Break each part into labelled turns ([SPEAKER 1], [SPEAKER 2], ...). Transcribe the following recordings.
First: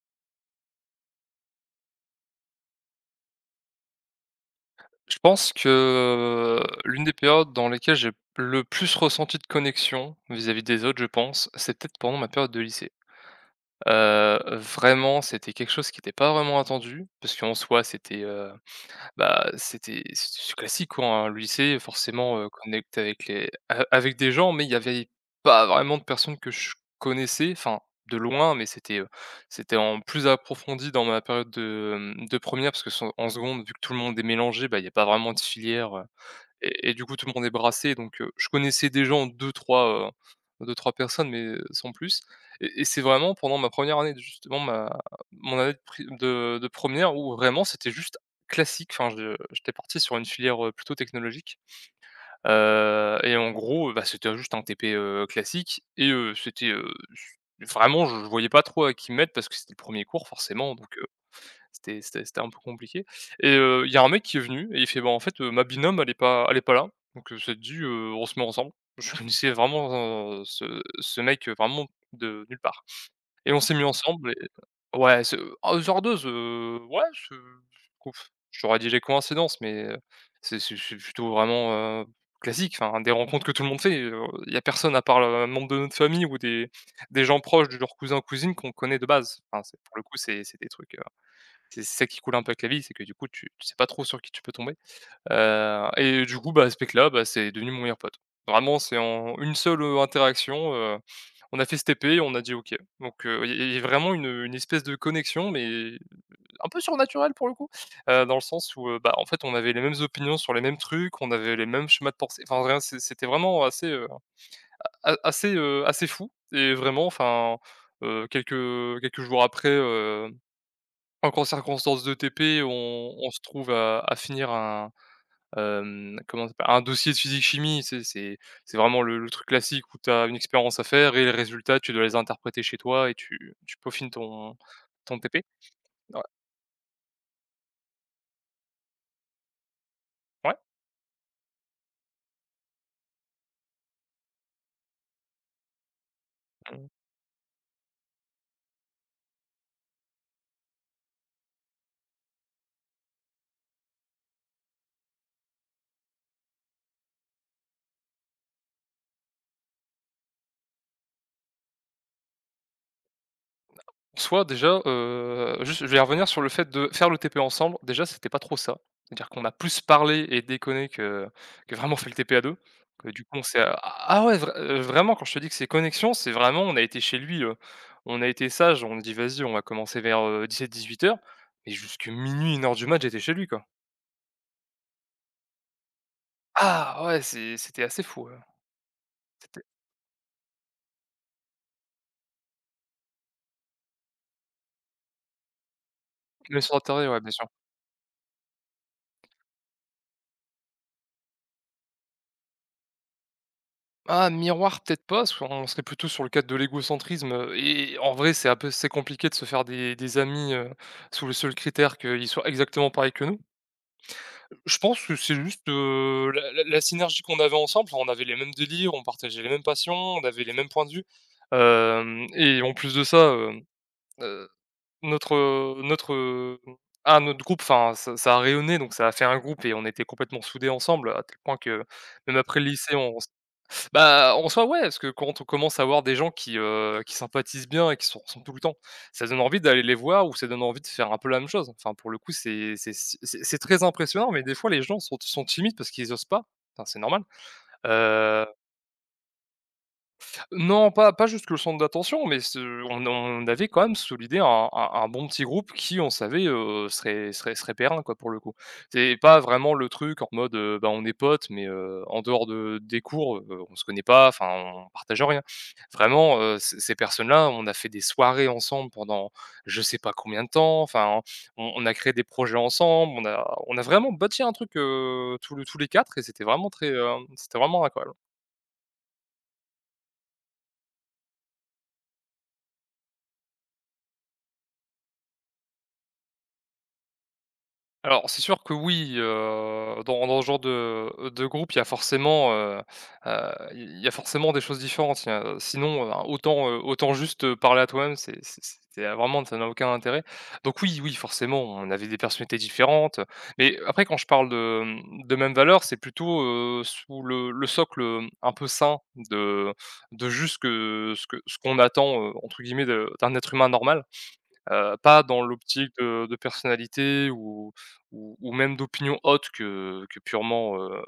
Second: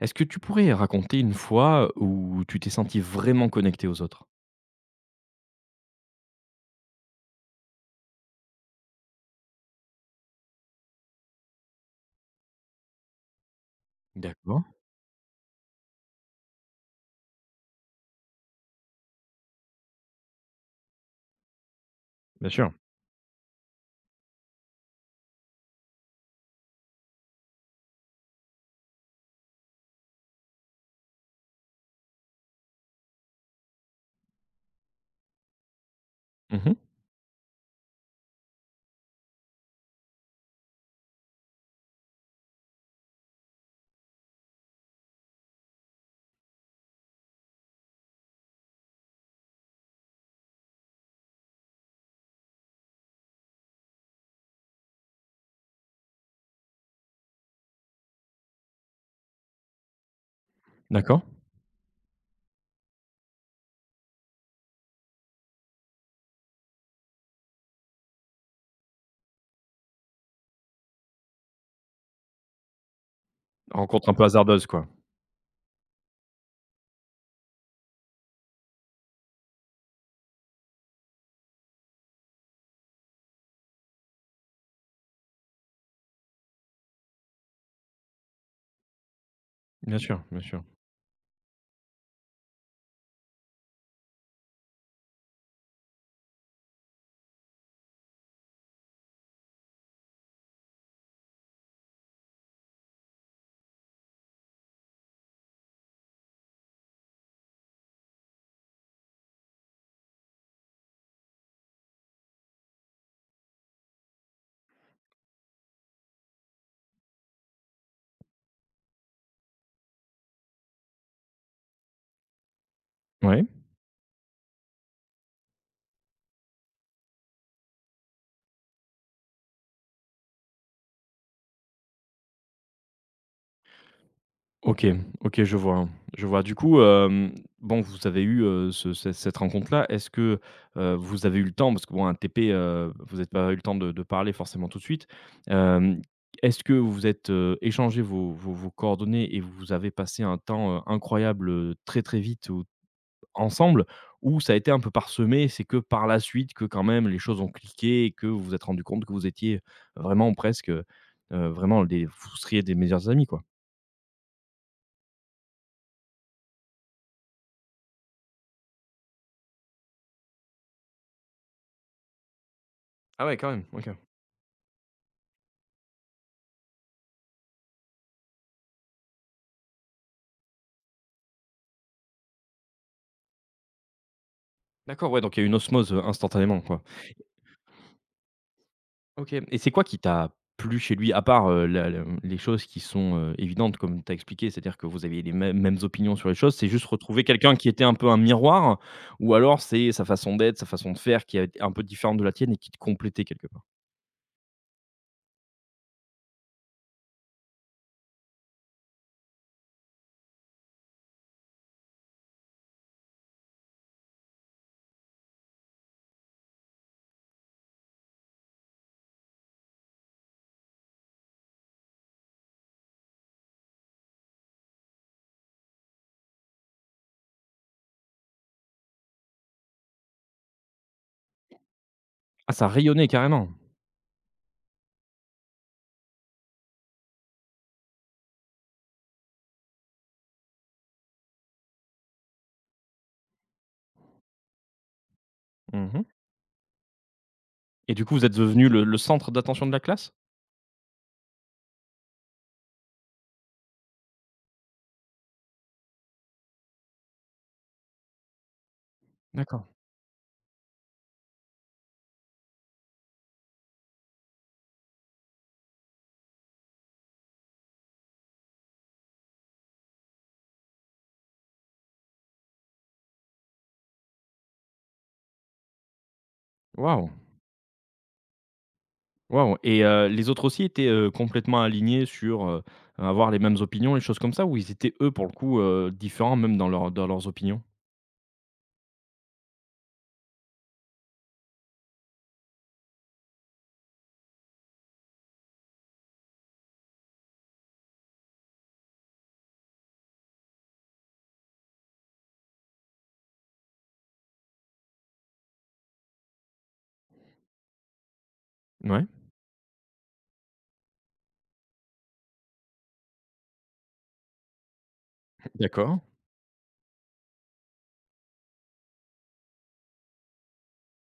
[SPEAKER 1] Est-ce que tu pourrais raconter une fois où tu t'es senti vraiment connecté aux autres?
[SPEAKER 2] Je pense que, l'une des périodes dans lesquelles j'ai le plus ressenti de connexion vis-à-vis des autres, je pense, c'est peut-être pendant ma période de lycée.
[SPEAKER 1] D'accord,
[SPEAKER 2] Vraiment, c'était quelque chose qui n'était pas vraiment attendu parce qu'en soi, bah, c'est classique, quoi, hein. Le lycée forcément,
[SPEAKER 1] bien sûr.
[SPEAKER 2] connecte avec les a avec des gens, mais il y avait pas vraiment de personnes que je connaissais, enfin, de loin. Mais c'était en plus approfondi dans ma période de première, parce que s en seconde, vu que tout le monde est mélangé, bah, il y a pas vraiment de filière,
[SPEAKER 1] Mmh.
[SPEAKER 2] et du coup, tout le monde est brassé. Donc je connaissais des gens 2-3 personnes, mais sans plus. Et c'est vraiment pendant ma première année de justement ma mon année de pri de 1 où vraiment c'était juste classique. Enfin, je j'étais parti sur une filière, plutôt technologique, et en gros, bah, c'était juste un TP, classique. Et c'était, s vraiment je voyais pas trop à qui me mettre parce que c'était le premier cours forcément, donc
[SPEAKER 1] D'accord.
[SPEAKER 2] c'était un peu compliqué. Et il y a un mec qui est venu et il fait: «Bah, en fait, ma binôme elle est pas là, donc ça te dit, on se met ensemble?» Je connaissais vraiment, ce ce mec, vraiment de nulle part, et on, ah, s'est mis, ouais,
[SPEAKER 1] Rencontre un peu
[SPEAKER 2] ensemble. Et
[SPEAKER 1] hasardeuse, quoi.
[SPEAKER 2] ouais, oh, zardeuse, ouais, ce couf j'aurais dit les coïncidences, mais c'est plutôt vraiment, classique, enfin des rencontres que tout le monde fait. Il y a personne à part le un membre de notre famille ou des gens proches, de leurs cousins, cousines qu'on connaît de base. Enfin, c'est pour
[SPEAKER 1] Bien
[SPEAKER 2] le coup,
[SPEAKER 1] sûr, bien
[SPEAKER 2] c'est
[SPEAKER 1] sûr.
[SPEAKER 2] des trucs, c'est ça qui coule un peu avec la vie: c'est que du coup tu sais pas trop sur qui tu peux tomber. Et du coup, bah, ce mec-là, bah, c'est devenu mon meilleur pote. Vraiment, c'est en une seule, interaction. On a fait ce TP, on a dit: «OK». Donc il y a vraiment une espèce de connexion, mais un peu surnaturelle pour le coup, dans le sens où, bah, en fait, on avait les mêmes opinions sur les mêmes trucs, on avait les mêmes schémas de pensée, enfin rien, c'était vraiment assez fou. Et vraiment, enfin, quelques jours après, en gros circonstance de TP, on se
[SPEAKER 1] Ouais.
[SPEAKER 2] trouve à finir un, comment ça s'appelle, un dossier de physique-chimie. C'est vraiment le truc classique où tu as une expérience à faire, et les résultats, tu dois les interpréter chez toi et tu peaufines ton
[SPEAKER 1] OK,
[SPEAKER 2] ton TP.
[SPEAKER 1] OK, je vois,
[SPEAKER 2] Ouais,
[SPEAKER 1] je vois. Du coup, bon, vous avez eu, ce cette rencontre-là. Est-ce que, vous avez eu le temps parce que bon, un TP, vous n'avez pas eu le temps de parler forcément tout de suite. Hem, est-ce que
[SPEAKER 2] ouais.
[SPEAKER 1] vous êtes, échangé vos coordonnées et vous avez passé un temps, incroyable, très, très vite où ensemble ou ça a été un peu parsemé? C'est que par la suite que quand même les choses ont cliqué et que vous vous êtes rendu compte que vous étiez vraiment presque, vraiment des vous seriez des meilleurs amis, quoi?
[SPEAKER 2] Soit déjà, juste je vais revenir sur le fait de faire le TP ensemble. Déjà, c'était pas trop ça. C'est-à-dire qu'on a plus parlé et déconné que vraiment fait le TP à deux. Que du
[SPEAKER 1] Ah ouais,
[SPEAKER 2] coup, on
[SPEAKER 1] quand
[SPEAKER 2] s'est
[SPEAKER 1] même,
[SPEAKER 2] ah,
[SPEAKER 1] OK.
[SPEAKER 2] ah, ouais, vraiment, quand je te dis que c'est connexion, c'est vraiment on a été chez lui, on a été sage, on a dit: «Vas-y, on va commencer vers 17h-18h et jusque minuit 1h du match j'étais chez lui, quoi.»
[SPEAKER 1] D'accord, ouais, donc il y a une osmose, instantanément, quoi.
[SPEAKER 2] Ah ouais, c'était assez fou,
[SPEAKER 1] OK et
[SPEAKER 2] c'était
[SPEAKER 1] c'est quoi qui t'a plu chez lui? À part, la le les choses qui sont, évidentes comme tu as expliqué, c'est-à-dire que vous aviez les mêmes opinions sur les choses,
[SPEAKER 2] le
[SPEAKER 1] c'est
[SPEAKER 2] soir,
[SPEAKER 1] juste
[SPEAKER 2] ouais,
[SPEAKER 1] retrouver
[SPEAKER 2] bien sûr.
[SPEAKER 1] quelqu'un qui était un peu un miroir ou alors c'est sa façon d'être, sa façon de faire qui est un peu différente de la tienne et qui te complétait quelque part?
[SPEAKER 2] Ah, miroir, peut-être pas, parce qu'on serait plutôt sur le cadre de l'égocentrisme. Et en vrai, c'est un peu c'est compliqué de se faire des amis, sous le seul critère qu'ils soient exactement pareils que nous. Je pense que c'est juste, heu, la synergie qu'on avait ensemble. Enfin, on avait les mêmes délires, on partageait les mêmes passions, on avait les mêmes points de vue, hem et en plus de ça, hem, heu, notre, notre, ah, notre groupe, enfin, ça a rayonné, donc ça a fait un groupe et on était complètement soudés ensemble, à tel point que même
[SPEAKER 1] Ah
[SPEAKER 2] après
[SPEAKER 1] ça
[SPEAKER 2] le lycée,
[SPEAKER 1] rayonnait
[SPEAKER 2] on
[SPEAKER 1] carrément?
[SPEAKER 2] bah, en soi, ouais. Parce que quand on commence à voir des gens qui sympathisent bien et qui se ressemblent tout le temps, ça donne envie d'aller les voir, ou ça donne envie de faire un peu la même chose. Enfin, pour le coup, c'est si, c'est très impressionnant, mais des fois, les gens sont timides parce
[SPEAKER 1] Mmh.
[SPEAKER 2] qu'ils osent pas. Enfin, c'est normal,
[SPEAKER 1] Et du coup vous êtes
[SPEAKER 2] heu
[SPEAKER 1] devenu le centre d'attention de la classe?
[SPEAKER 2] non, pas jusque le centre d'attention, mais ce on avait quand même solidé un bon petit groupe qui, on savait, heu, serait périn, quoi, pour le coup. C'est pas
[SPEAKER 1] D'accord.
[SPEAKER 2] vraiment le truc en mode, bah, on est potes, mais en dehors de des cours, on se connaît pas, enfin, on partage rien. Vraiment, heu, ces personnes-là, on a fait des soirées ensemble pendant je sais pas combien de temps. Enfin, on a créé des projets ensemble, on a vraiment bâti un truc, tous les quatre. Et c'était vraiment
[SPEAKER 1] Waouh!
[SPEAKER 2] c'était vraiment incroyable.
[SPEAKER 1] Waouh et les autres aussi étaient, complètement alignés sur, avoir les mêmes opinions, les choses comme ça? Ou ils étaient eux, pour le coup, différents même dans leurs opinions?
[SPEAKER 2] Alors, c'est sûr que oui, heu, dans ce genre de groupe, heu, il y a forcément des choses différentes. Il y a sinon, heu, autant juste parler à toi-même, c'est vraiment ça n'a aucun intérêt. Donc oui, oui, forcément, on avait des personnalités différentes, mais après, quand je parle de mêmes valeurs, c'est plutôt, sous le socle, un peu sain,
[SPEAKER 1] Ouais,
[SPEAKER 2] de de juste que ce qu'on attend, entre guillemets, de d'un être humain normal. Pas dans l'optique
[SPEAKER 1] d'accord.
[SPEAKER 2] de personnalité ou ou même d'opinion haute, que purement, heu,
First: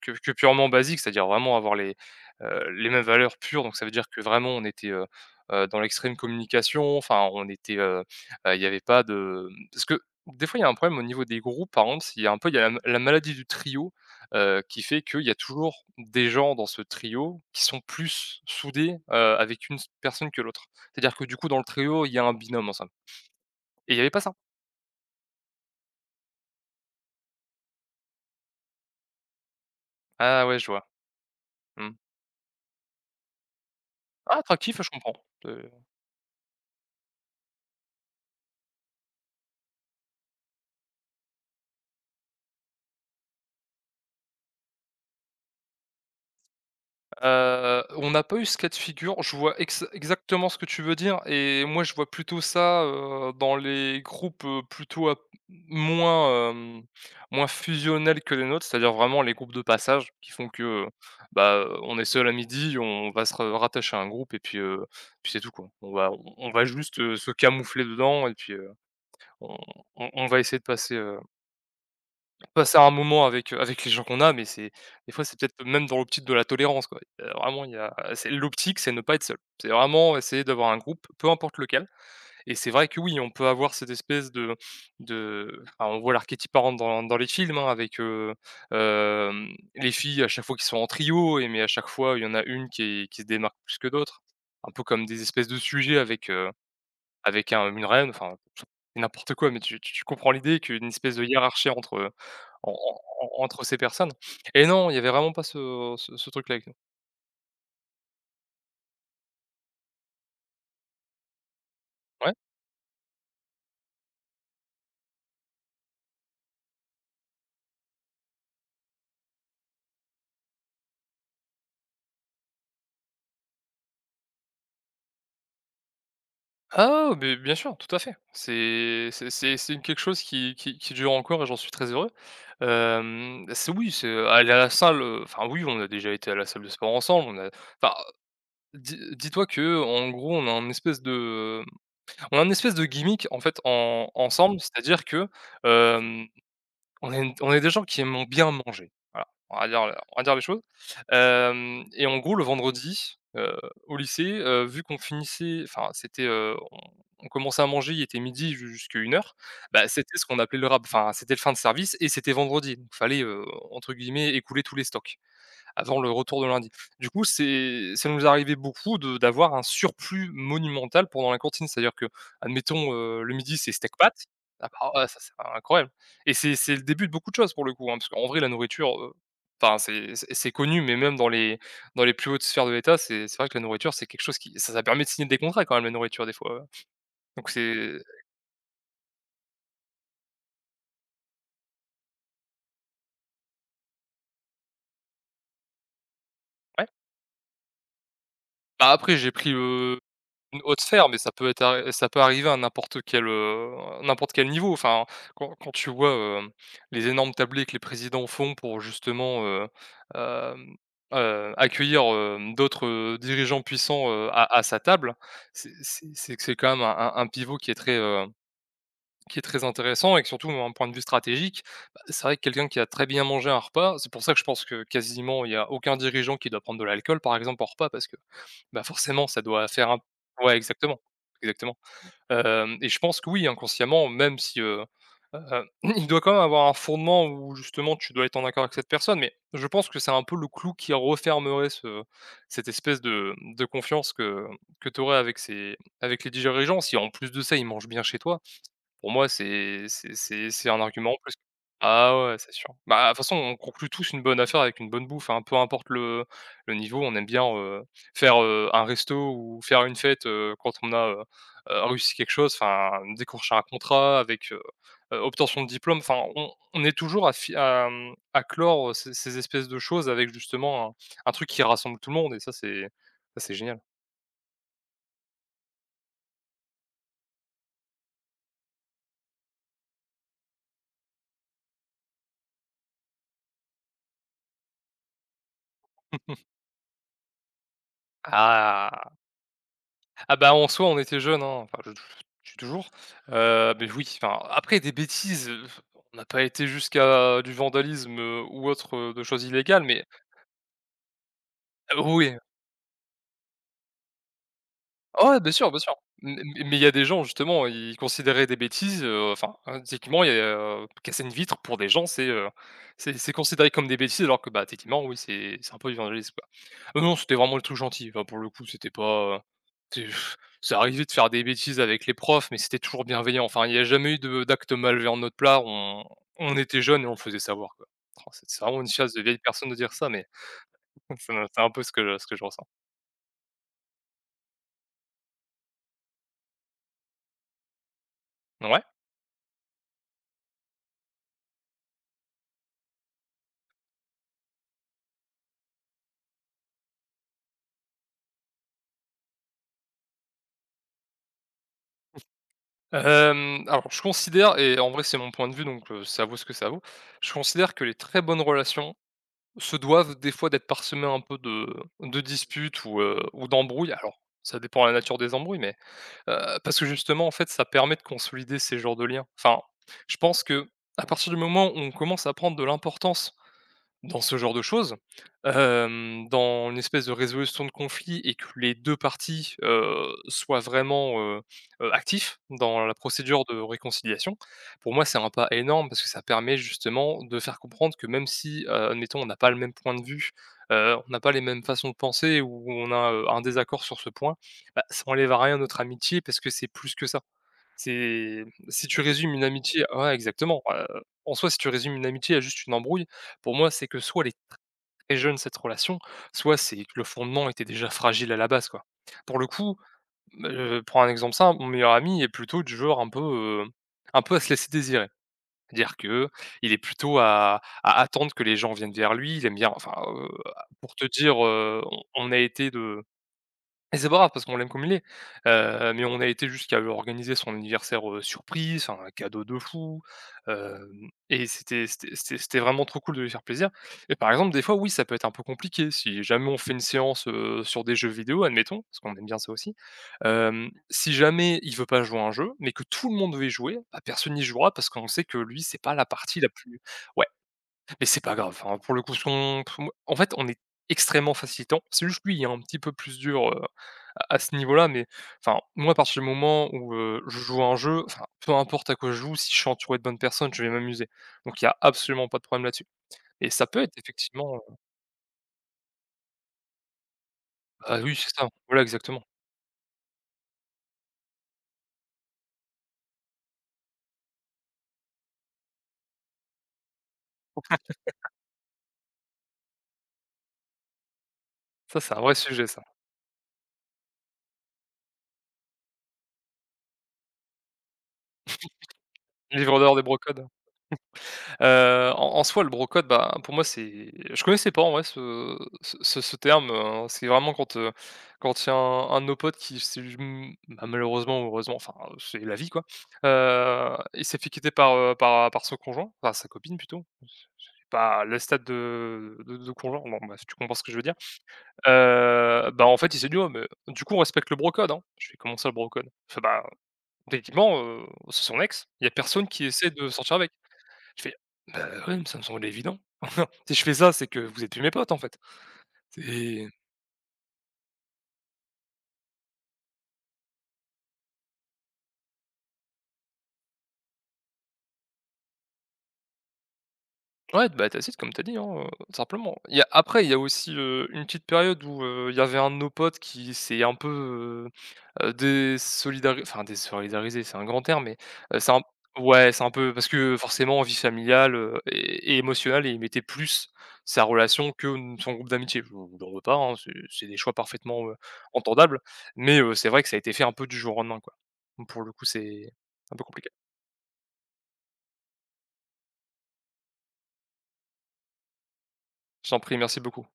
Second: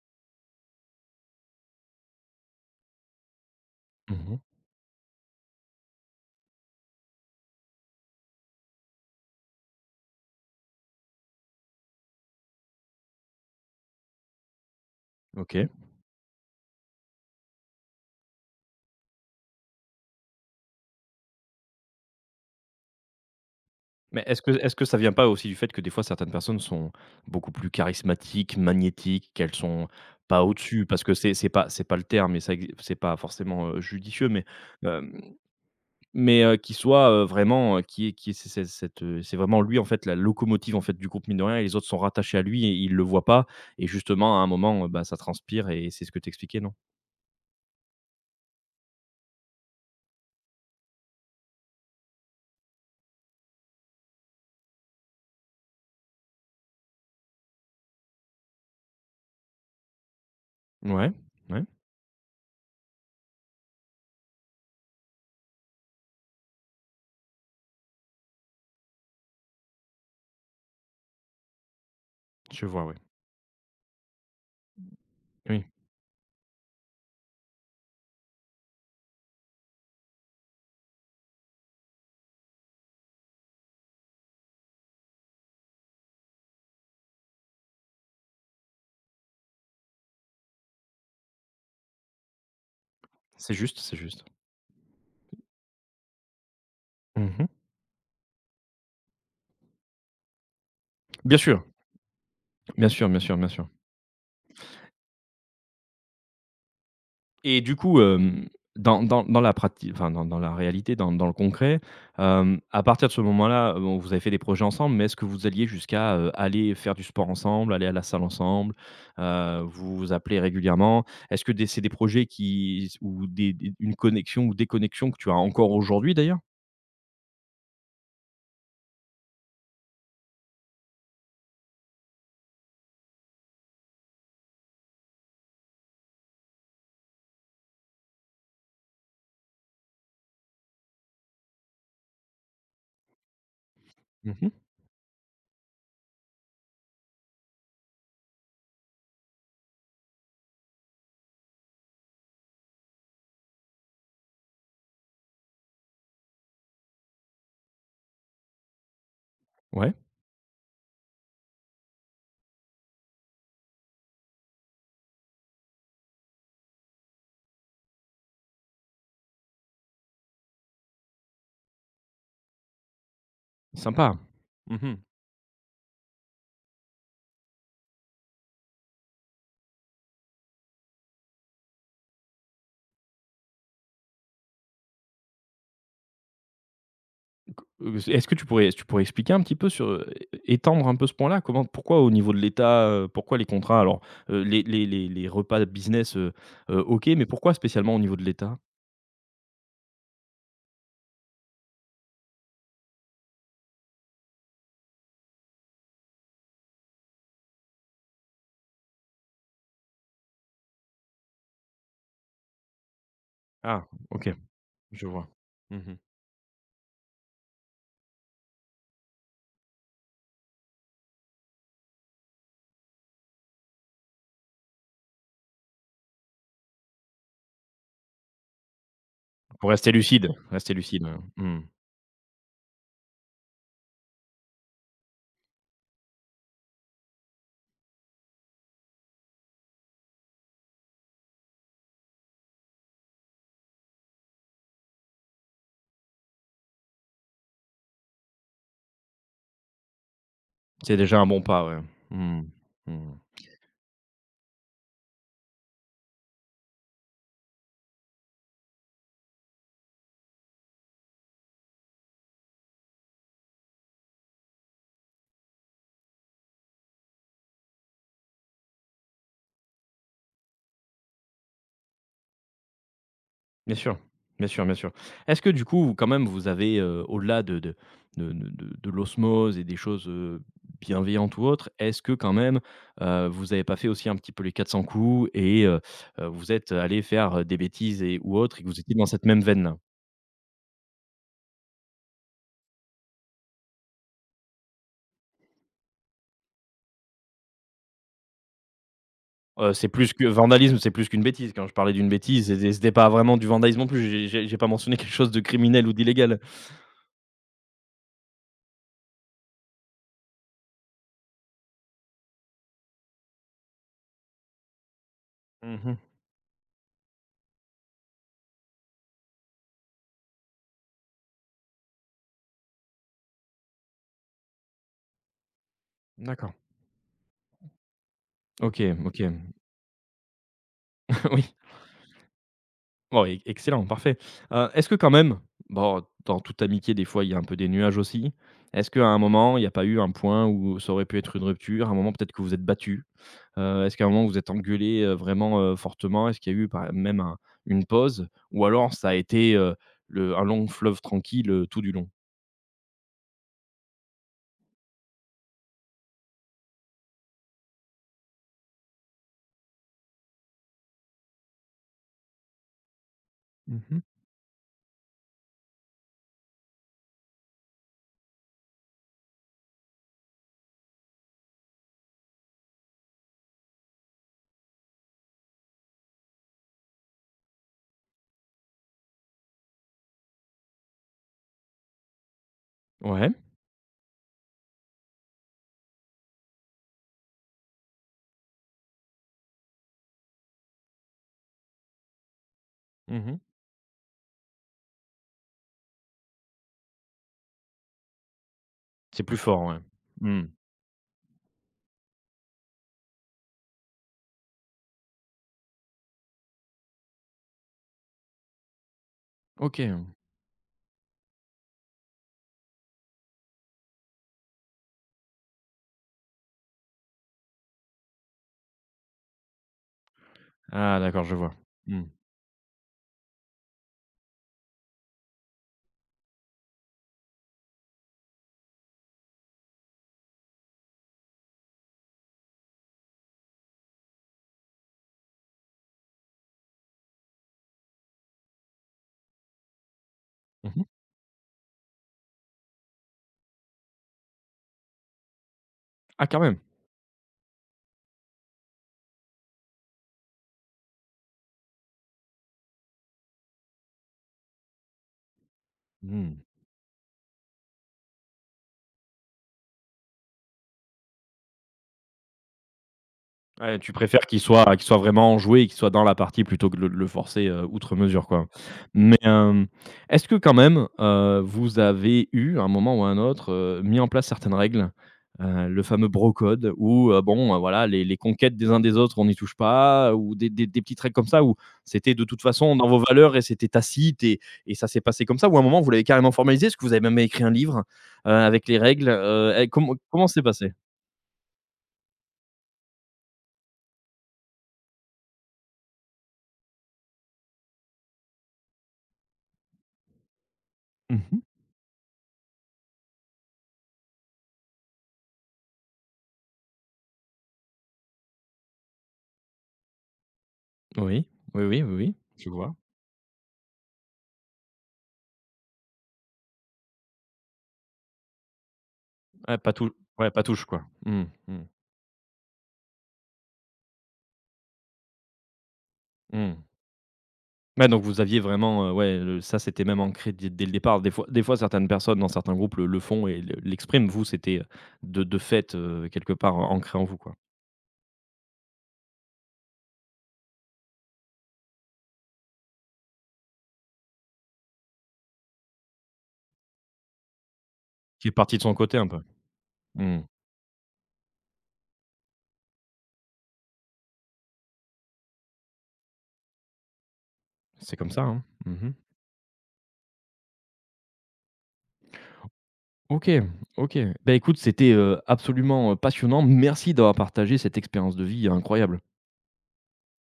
[SPEAKER 2] que que purement basique, c'est-à-dire vraiment avoir les mêmes valeurs pures. Donc ça veut dire que
[SPEAKER 1] Mmh.
[SPEAKER 2] vraiment on était, dans l'extrême communication. Enfin, il y avait pas de parce que des fois il y a un problème au niveau des groupes. Par contre, il y a la maladie du trio, qui fait qu'il y a
[SPEAKER 1] OK.
[SPEAKER 2] toujours des gens dans ce trio qui sont plus soudés, avec une s personne que l'autre. C'est-à-dire que du coup dans le trio, il y a un binôme ensemble. Et il y avait pas
[SPEAKER 1] Mais
[SPEAKER 2] ça?
[SPEAKER 1] est-ce que ça vient pas aussi du fait que des fois certaines personnes sont beaucoup plus charismatiques, magnétiques, qu'elles sont pas
[SPEAKER 2] Ah ouais, je
[SPEAKER 1] au-dessus?
[SPEAKER 2] vois.
[SPEAKER 1] Parce que c'est c'est pas c'est
[SPEAKER 2] Mmh.
[SPEAKER 1] pas le terme et ça exi c'est pas forcément, judicieux
[SPEAKER 2] Ah,
[SPEAKER 1] mais,
[SPEAKER 2] attractif, je comprends. Heu
[SPEAKER 1] Mais qui soit, vraiment, qui est c'est cette, c'est vraiment lui en fait la locomotive en fait du groupe mine de rien et les autres sont rattachés à lui et il le voit pas et justement à un moment, bah, ça transpire et c'est ce que t'expliquais non?
[SPEAKER 2] on n'a pas eu ce cas de figure. Je vois ex exactement ce que tu veux dire, et moi, je vois plutôt ça, dans les groupes, plutôt à moins, hem, moins fusionnels que les nôtres. C'est-à-dire vraiment les groupes de passage qui font que,
[SPEAKER 1] Ouais, ouais,
[SPEAKER 2] bah, on est seul à midi, on va se ra rattacher à un groupe et puis c'est tout, quoi. On va juste, se camoufler dedans, et puis, heu, on on on va essayer de passer, heu
[SPEAKER 1] je
[SPEAKER 2] Passer
[SPEAKER 1] vois,
[SPEAKER 2] un
[SPEAKER 1] ouais.
[SPEAKER 2] moment avec les gens qu'on a. Mais c'est des fois, c'est peut-être
[SPEAKER 1] Oui,
[SPEAKER 2] même dans l'optique de la tolérance, quoi. Vraiment, il y a c'est l'optique, c'est ne pas être seul. C'est vraiment essayer d'avoir un groupe, peu importe lequel. Et c'est vrai que oui, on peut avoir cette espèce de enfin, on voit l'archétype parent dans les films, hein, avec, hem, les filles à chaque fois qui sont en trio, et mais à chaque fois, il y en a une qui se
[SPEAKER 1] c'est
[SPEAKER 2] démarque plus
[SPEAKER 1] juste,
[SPEAKER 2] que
[SPEAKER 1] c'est juste.
[SPEAKER 2] d'autres. Un peu comme des espèces de sujets avec, heu,
[SPEAKER 1] Mmh.
[SPEAKER 2] avec un une reine, enfin c'est n'importe quoi, mais tu comprends l'idée qu'une espèce de
[SPEAKER 1] Bien sûr,
[SPEAKER 2] hiérarchie entre, en
[SPEAKER 1] bien sûr, bien
[SPEAKER 2] en
[SPEAKER 1] sûr,
[SPEAKER 2] en
[SPEAKER 1] bien
[SPEAKER 2] entre
[SPEAKER 1] sûr.
[SPEAKER 2] ces personnes. Et non, il y avait vraiment pas ce truc-là avec nous.
[SPEAKER 1] Et du coup, dans la pratique, enfin, dans la réalité, dans le concret,
[SPEAKER 2] Ouais.
[SPEAKER 1] à partir de ce moment-là, bon, vous avez fait des projets ensemble, mais est-ce que vous alliez jusqu'à, aller faire du sport ensemble, aller à la salle ensemble, vous vous appelez régulièrement? Est-ce que des c'est des projets qui ou des une connexion ou des connexions que tu as encore aujourd'hui d'ailleurs?
[SPEAKER 2] Ah, beh, bien sûr, tout à fait. C'est quelque chose qui dure encore, et j'en suis très heureux. Hem, c'est oui, c'est aller à la salle, enfin oui, on a déjà été à la salle de sport ensemble. On a, enfin, dis-toi que en gros, on a un espèce de gimmick, en fait, en
[SPEAKER 1] Mmh.
[SPEAKER 2] ensemble, c'est-à-dire que, hem on est des gens qui aiment bien manger. Voilà, on va dire les choses. Hem Et en gros, le vendredi, au lycée, vu qu'on finissait, enfin c'était, heu, on commençait à manger, il était midi ju jusqu'à une heure. Bah,
[SPEAKER 1] Ouais,
[SPEAKER 2] c'était ce qu'on appelait le rab, enfin, c'était le fin de service, et c'était vendredi, donc fallait, entre guillemets «écouler tous les stocks» avant le retour de lundi. Du coup, c'est ça nous arrivait beaucoup de d'avoir un surplus monumental pendant la cantine. C'est-à-dire que, admettons, le midi, c'est steak
[SPEAKER 1] sympa.
[SPEAKER 2] pâtes. Ah bah,
[SPEAKER 1] Mmh.
[SPEAKER 2] ouais, ça, c'est incroyable et c'est le début de beaucoup de choses pour le coup, hein, parce qu'en vrai, la nourriture, enfin, c'est connu, mais même dans les plus hautes sphères de l'État, c'est vrai que la nourriture, c'est quelque chose qui ça permet de signer des contrats quand même la nourriture des fois, ouais. Donc c'est
[SPEAKER 1] Est-ce que tu pourrais expliquer un petit peu sur, étendre un peu ce point-là? Comment pourquoi au niveau de l'État, pourquoi les contrats alors, les les repas de business,
[SPEAKER 2] ouais.
[SPEAKER 1] OK, mais pourquoi spécialement au niveau de l'État?
[SPEAKER 2] Bah, après j'ai pris, le une haute sphère, mais ça peut arriver à n'importe quel niveau. Enfin, quand tu vois, hem, les énormes tablés que les présidents font pour justement, hem, accueillir, d'autres, dirigeants
[SPEAKER 1] Ah,
[SPEAKER 2] puissants,
[SPEAKER 1] OK,
[SPEAKER 2] à sa
[SPEAKER 1] je
[SPEAKER 2] table,
[SPEAKER 1] vois. Mmh.
[SPEAKER 2] c'est quand même un pivot qui est très intéressant et que surtout d'un point de vue stratégique, bah, c'est vrai que quelqu'un qui a très bien mangé un repas, c'est pour ça que je pense que quasiment il y a aucun dirigeant qui doit prendre de l'alcool par exemple en repas parce que, bah, forcément ça doit
[SPEAKER 1] Pour
[SPEAKER 2] faire un ouais
[SPEAKER 1] rester
[SPEAKER 2] exactement,
[SPEAKER 1] lucide, mmh.
[SPEAKER 2] exactement. Hem Et je pense que oui, inconsciemment, même si, heu, il doit quand même avoir un fondement où justement tu dois être en accord avec cette personne, mais je pense que c'est un peu le clou qui refermerait ce cette espèce de confiance que tu aurais avec ces avec les dirigeants. Si en plus de ça, ils mangent bien chez toi pour moi, c'est un
[SPEAKER 1] C'est
[SPEAKER 2] argument en
[SPEAKER 1] déjà un
[SPEAKER 2] plus.
[SPEAKER 1] bon pas, ouais.
[SPEAKER 2] Ah ouais,
[SPEAKER 1] Mmh.
[SPEAKER 2] c'est sûr. Bah, de
[SPEAKER 1] Mmh.
[SPEAKER 2] toute façon, on conclut tous une bonne affaire avec une bonne bouffe, hein, peu importe le niveau. On aime bien, faire, un resto ou faire une fête, quand on a, réussi quelque chose, enfin, décrocher un contrat avec, obtention de diplôme. Enfin, on est toujours à mmh, à clore, ces espèces de choses avec justement un truc qui rassemble tout le monde et ça, c'est
[SPEAKER 1] Bien
[SPEAKER 2] génial.
[SPEAKER 1] sûr, bien sûr, bien sûr. Est-ce que du coup, quand même, vous avez, au-delà de l'osmose et des choses, bienveillantes ou autres, est-ce que quand même, vous n'avez pas fait aussi un petit peu les 400 coups et vous êtes allés faire, des bêtises et ou autres et que vous étiez dans
[SPEAKER 2] Ah!
[SPEAKER 1] cette même veine-là?
[SPEAKER 2] Ah bah, en soi, on était jeunes, hein, enfin je suis toujours, mais oui, enfin après des bêtises, on n'a pas été jusqu'à du vandalisme, ou autre, de choses illégales
[SPEAKER 1] C'est
[SPEAKER 2] mais
[SPEAKER 1] plus que vandalisme, c'est plus qu'une bêtise. Quand je parlais d'une
[SPEAKER 2] oui.
[SPEAKER 1] bêtise, c'était pas vraiment du vandalisme non plus. J'ai pas mentionné quelque
[SPEAKER 2] Ah
[SPEAKER 1] chose
[SPEAKER 2] ouais,
[SPEAKER 1] de
[SPEAKER 2] bien sûr, bien
[SPEAKER 1] criminel ou
[SPEAKER 2] sûr. M
[SPEAKER 1] d'illégal.
[SPEAKER 2] mais il y a des gens justement, ils considéraient des bêtises, enfin, hein, techniquement, il y a, casser une vitre pour des gens, c'est, c'est considéré comme des bêtises alors que, bah, techniquement, oui, c'est un peu
[SPEAKER 1] Mmh.
[SPEAKER 2] évangéliste quoi. Non, non, c'était vraiment le truc gentil, enfin, pour le coup, c'était pas, c'est c'est arrivé de faire des bêtises avec les profs, mais c'était toujours bienveillant. Enfin, il y a jamais eu de d'actes malveillants de notre part,
[SPEAKER 1] D'accord.
[SPEAKER 2] on était jeunes et on le faisait savoir, quoi. Oh, c'est vraiment une
[SPEAKER 1] OK,
[SPEAKER 2] chasse
[SPEAKER 1] OK.
[SPEAKER 2] de vieilles personnes de dire ça, mais c'est
[SPEAKER 1] Oui.
[SPEAKER 2] un peu ce que je ressens.
[SPEAKER 1] Oh, e excellent, parfait. Est-ce que quand même, bon, dans toute amitié, des fois, il y a un peu des nuages aussi.
[SPEAKER 2] Ouais?
[SPEAKER 1] Est-ce qu'à un moment, il n'y a pas eu un point où ça aurait pu être une rupture? À un moment, peut-être que vous êtes battu. Est-ce qu'à un moment, vous êtes engueulé vraiment, fortement? Est-ce qu'il y a eu par même un une pause? Ou alors ça a été, le un long fleuve tranquille, tout du long?
[SPEAKER 2] Alors je considère et en vrai c'est mon point de vue donc ça vaut ce que ça vaut. Je considère que les très bonnes relations se doivent des fois d'être parsemées un peu de disputes ou d'embrouilles.
[SPEAKER 1] Mmh.
[SPEAKER 2] Alors ça dépend de la nature des embrouilles mais parce que justement en fait ça permet de consolider ces genres de liens. Enfin, je pense que à partir du moment où on commence à prendre de l'importance dans ce genre de choses, dans une espèce de résolution de conflit et que les 2 parties, soient vraiment, actifs dans la
[SPEAKER 1] Ouais.
[SPEAKER 2] procédure de réconciliation. Pour moi, c'est un pas énorme parce que ça permet justement de faire comprendre que même si, admettons, on n'a pas le même point de vue, on n'a pas les mêmes façons de penser ou on a,
[SPEAKER 1] Mmh.
[SPEAKER 2] un désaccord sur ce point, bah, ça enlève à rien notre amitié parce que c'est plus que ça. C'est si tu
[SPEAKER 1] C'est
[SPEAKER 2] résumes
[SPEAKER 1] plus
[SPEAKER 2] une
[SPEAKER 1] fort, ouais.
[SPEAKER 2] amitié ouais,
[SPEAKER 1] Mmh.
[SPEAKER 2] exactement, en soi, si tu résumes une amitié à juste une embrouille, pour moi, c'est que soit elle est très jeune, cette relation, soit c'est que le fondement était déjà fragile à la base, quoi. Pour le coup,
[SPEAKER 1] OK.
[SPEAKER 2] prends un exemple simple, mon meilleur ami est plutôt du genre un peu à se laisser désirer. C'est-à-dire que il est plutôt à attendre que les gens viennent vers lui, il aime bien enfin, pour
[SPEAKER 1] Ah
[SPEAKER 2] te
[SPEAKER 1] d'accord, je
[SPEAKER 2] dire,
[SPEAKER 1] vois. Mmh.
[SPEAKER 2] on a été de et c'est pas grave parce qu'on l'aime comme il est, mais on a été jusqu'à lui organiser son anniversaire, surprise, enfin un cadeau de fou, hem et c'était vraiment trop cool de lui faire plaisir et par exemple, des fois, oui, ça peut être un peu compliqué si jamais on fait une séance, sur des jeux vidéo, admettons, parce qu'on aime bien ça aussi,
[SPEAKER 1] Mmh mh.
[SPEAKER 2] si jamais il veut pas jouer à un jeu, mais que tout le monde veut y jouer, bah, personne n'y jouera parce qu'on sait que lui, c'est pas la
[SPEAKER 1] Ah
[SPEAKER 2] partie
[SPEAKER 1] quand
[SPEAKER 2] la
[SPEAKER 1] même!
[SPEAKER 2] plus ouais, mais c'est pas grave, enfin, pour le coup, son en fait, on est extrêmement facilitant, c'est juste lui, il est un petit peu plus dur, à ce niveau-là, mais enfin, moi, à partir du
[SPEAKER 1] Mmh.
[SPEAKER 2] moment où, je joue à un jeu, enfin, peu importe à quoi je joue, si je suis entouré de bonnes personnes, je vais m'amuser. Donc il y a absolument pas de problème là-dessus et ça
[SPEAKER 1] Ouais,
[SPEAKER 2] peut
[SPEAKER 1] tu
[SPEAKER 2] être
[SPEAKER 1] préfères qu'il
[SPEAKER 2] effectivement,
[SPEAKER 1] soit qu'il soit vraiment enjoué et qu'il soit dans la partie plutôt que de le forcer, outre
[SPEAKER 2] bah, oui,
[SPEAKER 1] mesure,
[SPEAKER 2] c'est
[SPEAKER 1] quoi.
[SPEAKER 2] ça, voilà,
[SPEAKER 1] Mais,
[SPEAKER 2] exactement.
[SPEAKER 1] est-ce que quand même, vous avez eu, à un moment ou à un autre, mis en place certaines règles? Le fameux bro code où, bon, voilà, les conquêtes des uns des autres, on n'y touche pas ou des petites règles comme ça, où
[SPEAKER 2] Ça, c'est
[SPEAKER 1] c'était
[SPEAKER 2] un
[SPEAKER 1] de
[SPEAKER 2] vrai
[SPEAKER 1] toute
[SPEAKER 2] sujet
[SPEAKER 1] façon
[SPEAKER 2] ça.
[SPEAKER 1] dans vos valeurs et c'était tacite et ça s'est passé comme ça? Ou à un moment vous l'avez carrément formalisé? Est-ce que vous avez même écrit un livre, avec les règles? Et
[SPEAKER 2] Livre d'or
[SPEAKER 1] comment
[SPEAKER 2] des
[SPEAKER 1] comment c'est
[SPEAKER 2] brocodes.
[SPEAKER 1] passé?
[SPEAKER 2] En soi, le brocode, bah, pour moi, c'est je connaissais pas en vrai ce terme, c'est vraiment quand, quand il y a un de nos potes qui s'est m bah,
[SPEAKER 1] Mmh
[SPEAKER 2] malheureusement
[SPEAKER 1] mh.
[SPEAKER 2] ou heureusement, enfin, c'est la vie, quoi, il s'est fait quitter par, par son conjoint, par sa copine plutôt bah, le stade de Congeant, bon, bah, si tu comprends ce que je veux dire.
[SPEAKER 1] Oui. Oui, oui, oui, oui. Je vois.
[SPEAKER 2] Bah, en fait, il s'est dit : « Ouais, mais du coup, on respecte le brocode hein ». Je fais : « Comment ça, le brocode code ? » Il « Bah, techniquement, c'est son ex, il y a personne
[SPEAKER 1] Ouais,
[SPEAKER 2] qui
[SPEAKER 1] pas tout,
[SPEAKER 2] essaie de
[SPEAKER 1] ouais,
[SPEAKER 2] sortir
[SPEAKER 1] pas
[SPEAKER 2] avec ».
[SPEAKER 1] touche quoi.
[SPEAKER 2] Je
[SPEAKER 1] Mmh,
[SPEAKER 2] fais : «
[SPEAKER 1] mmh,
[SPEAKER 2] Ouais, mais ça me semble évident ». Si je fais ça, c'est que vous êtes plus mes potes, en fait.
[SPEAKER 1] mmh.
[SPEAKER 2] C'est
[SPEAKER 1] Ouais, donc vous aviez vraiment, ouais, le ça, c'était même ancré dès dès le départ. Des fois, certaines personnes dans certains groupes le font et le l'expriment. Vous, c'était, de fait, quelque part, ancré en vous, quoi.
[SPEAKER 2] ouais, bah, tu as comme t'as dit, hein, tout simplement. Il y a après, il y a aussi, une petite période où, il y avait un de nos potes qui s'est un peu, désolidari enfin désolidarisé, c'est un grand terme, mais,
[SPEAKER 1] Qui est parti de
[SPEAKER 2] c'est
[SPEAKER 1] son
[SPEAKER 2] un
[SPEAKER 1] côté un peu.
[SPEAKER 2] ouais, c'est un peu parce
[SPEAKER 1] Mmh.
[SPEAKER 2] que forcément vie familiale, et émotionnelle et il mettait plus sa relation que n son groupe d'amitié. Je ne en veux pas, hein, c'est des choix
[SPEAKER 1] C'est
[SPEAKER 2] parfaitement,
[SPEAKER 1] comme ça, hein. Mmh.
[SPEAKER 2] entendables, mais, c'est vrai que ça a été fait un peu du jour au lendemain, quoi. Donc pour le coup, c'est un peu
[SPEAKER 1] OK,
[SPEAKER 2] compliqué.
[SPEAKER 1] OK. Bah, écoute, c'était, absolument, passionnant. Merci d'avoir partagé cette expérience de vie incroyable.
[SPEAKER 2] Je t'en prie, merci beaucoup.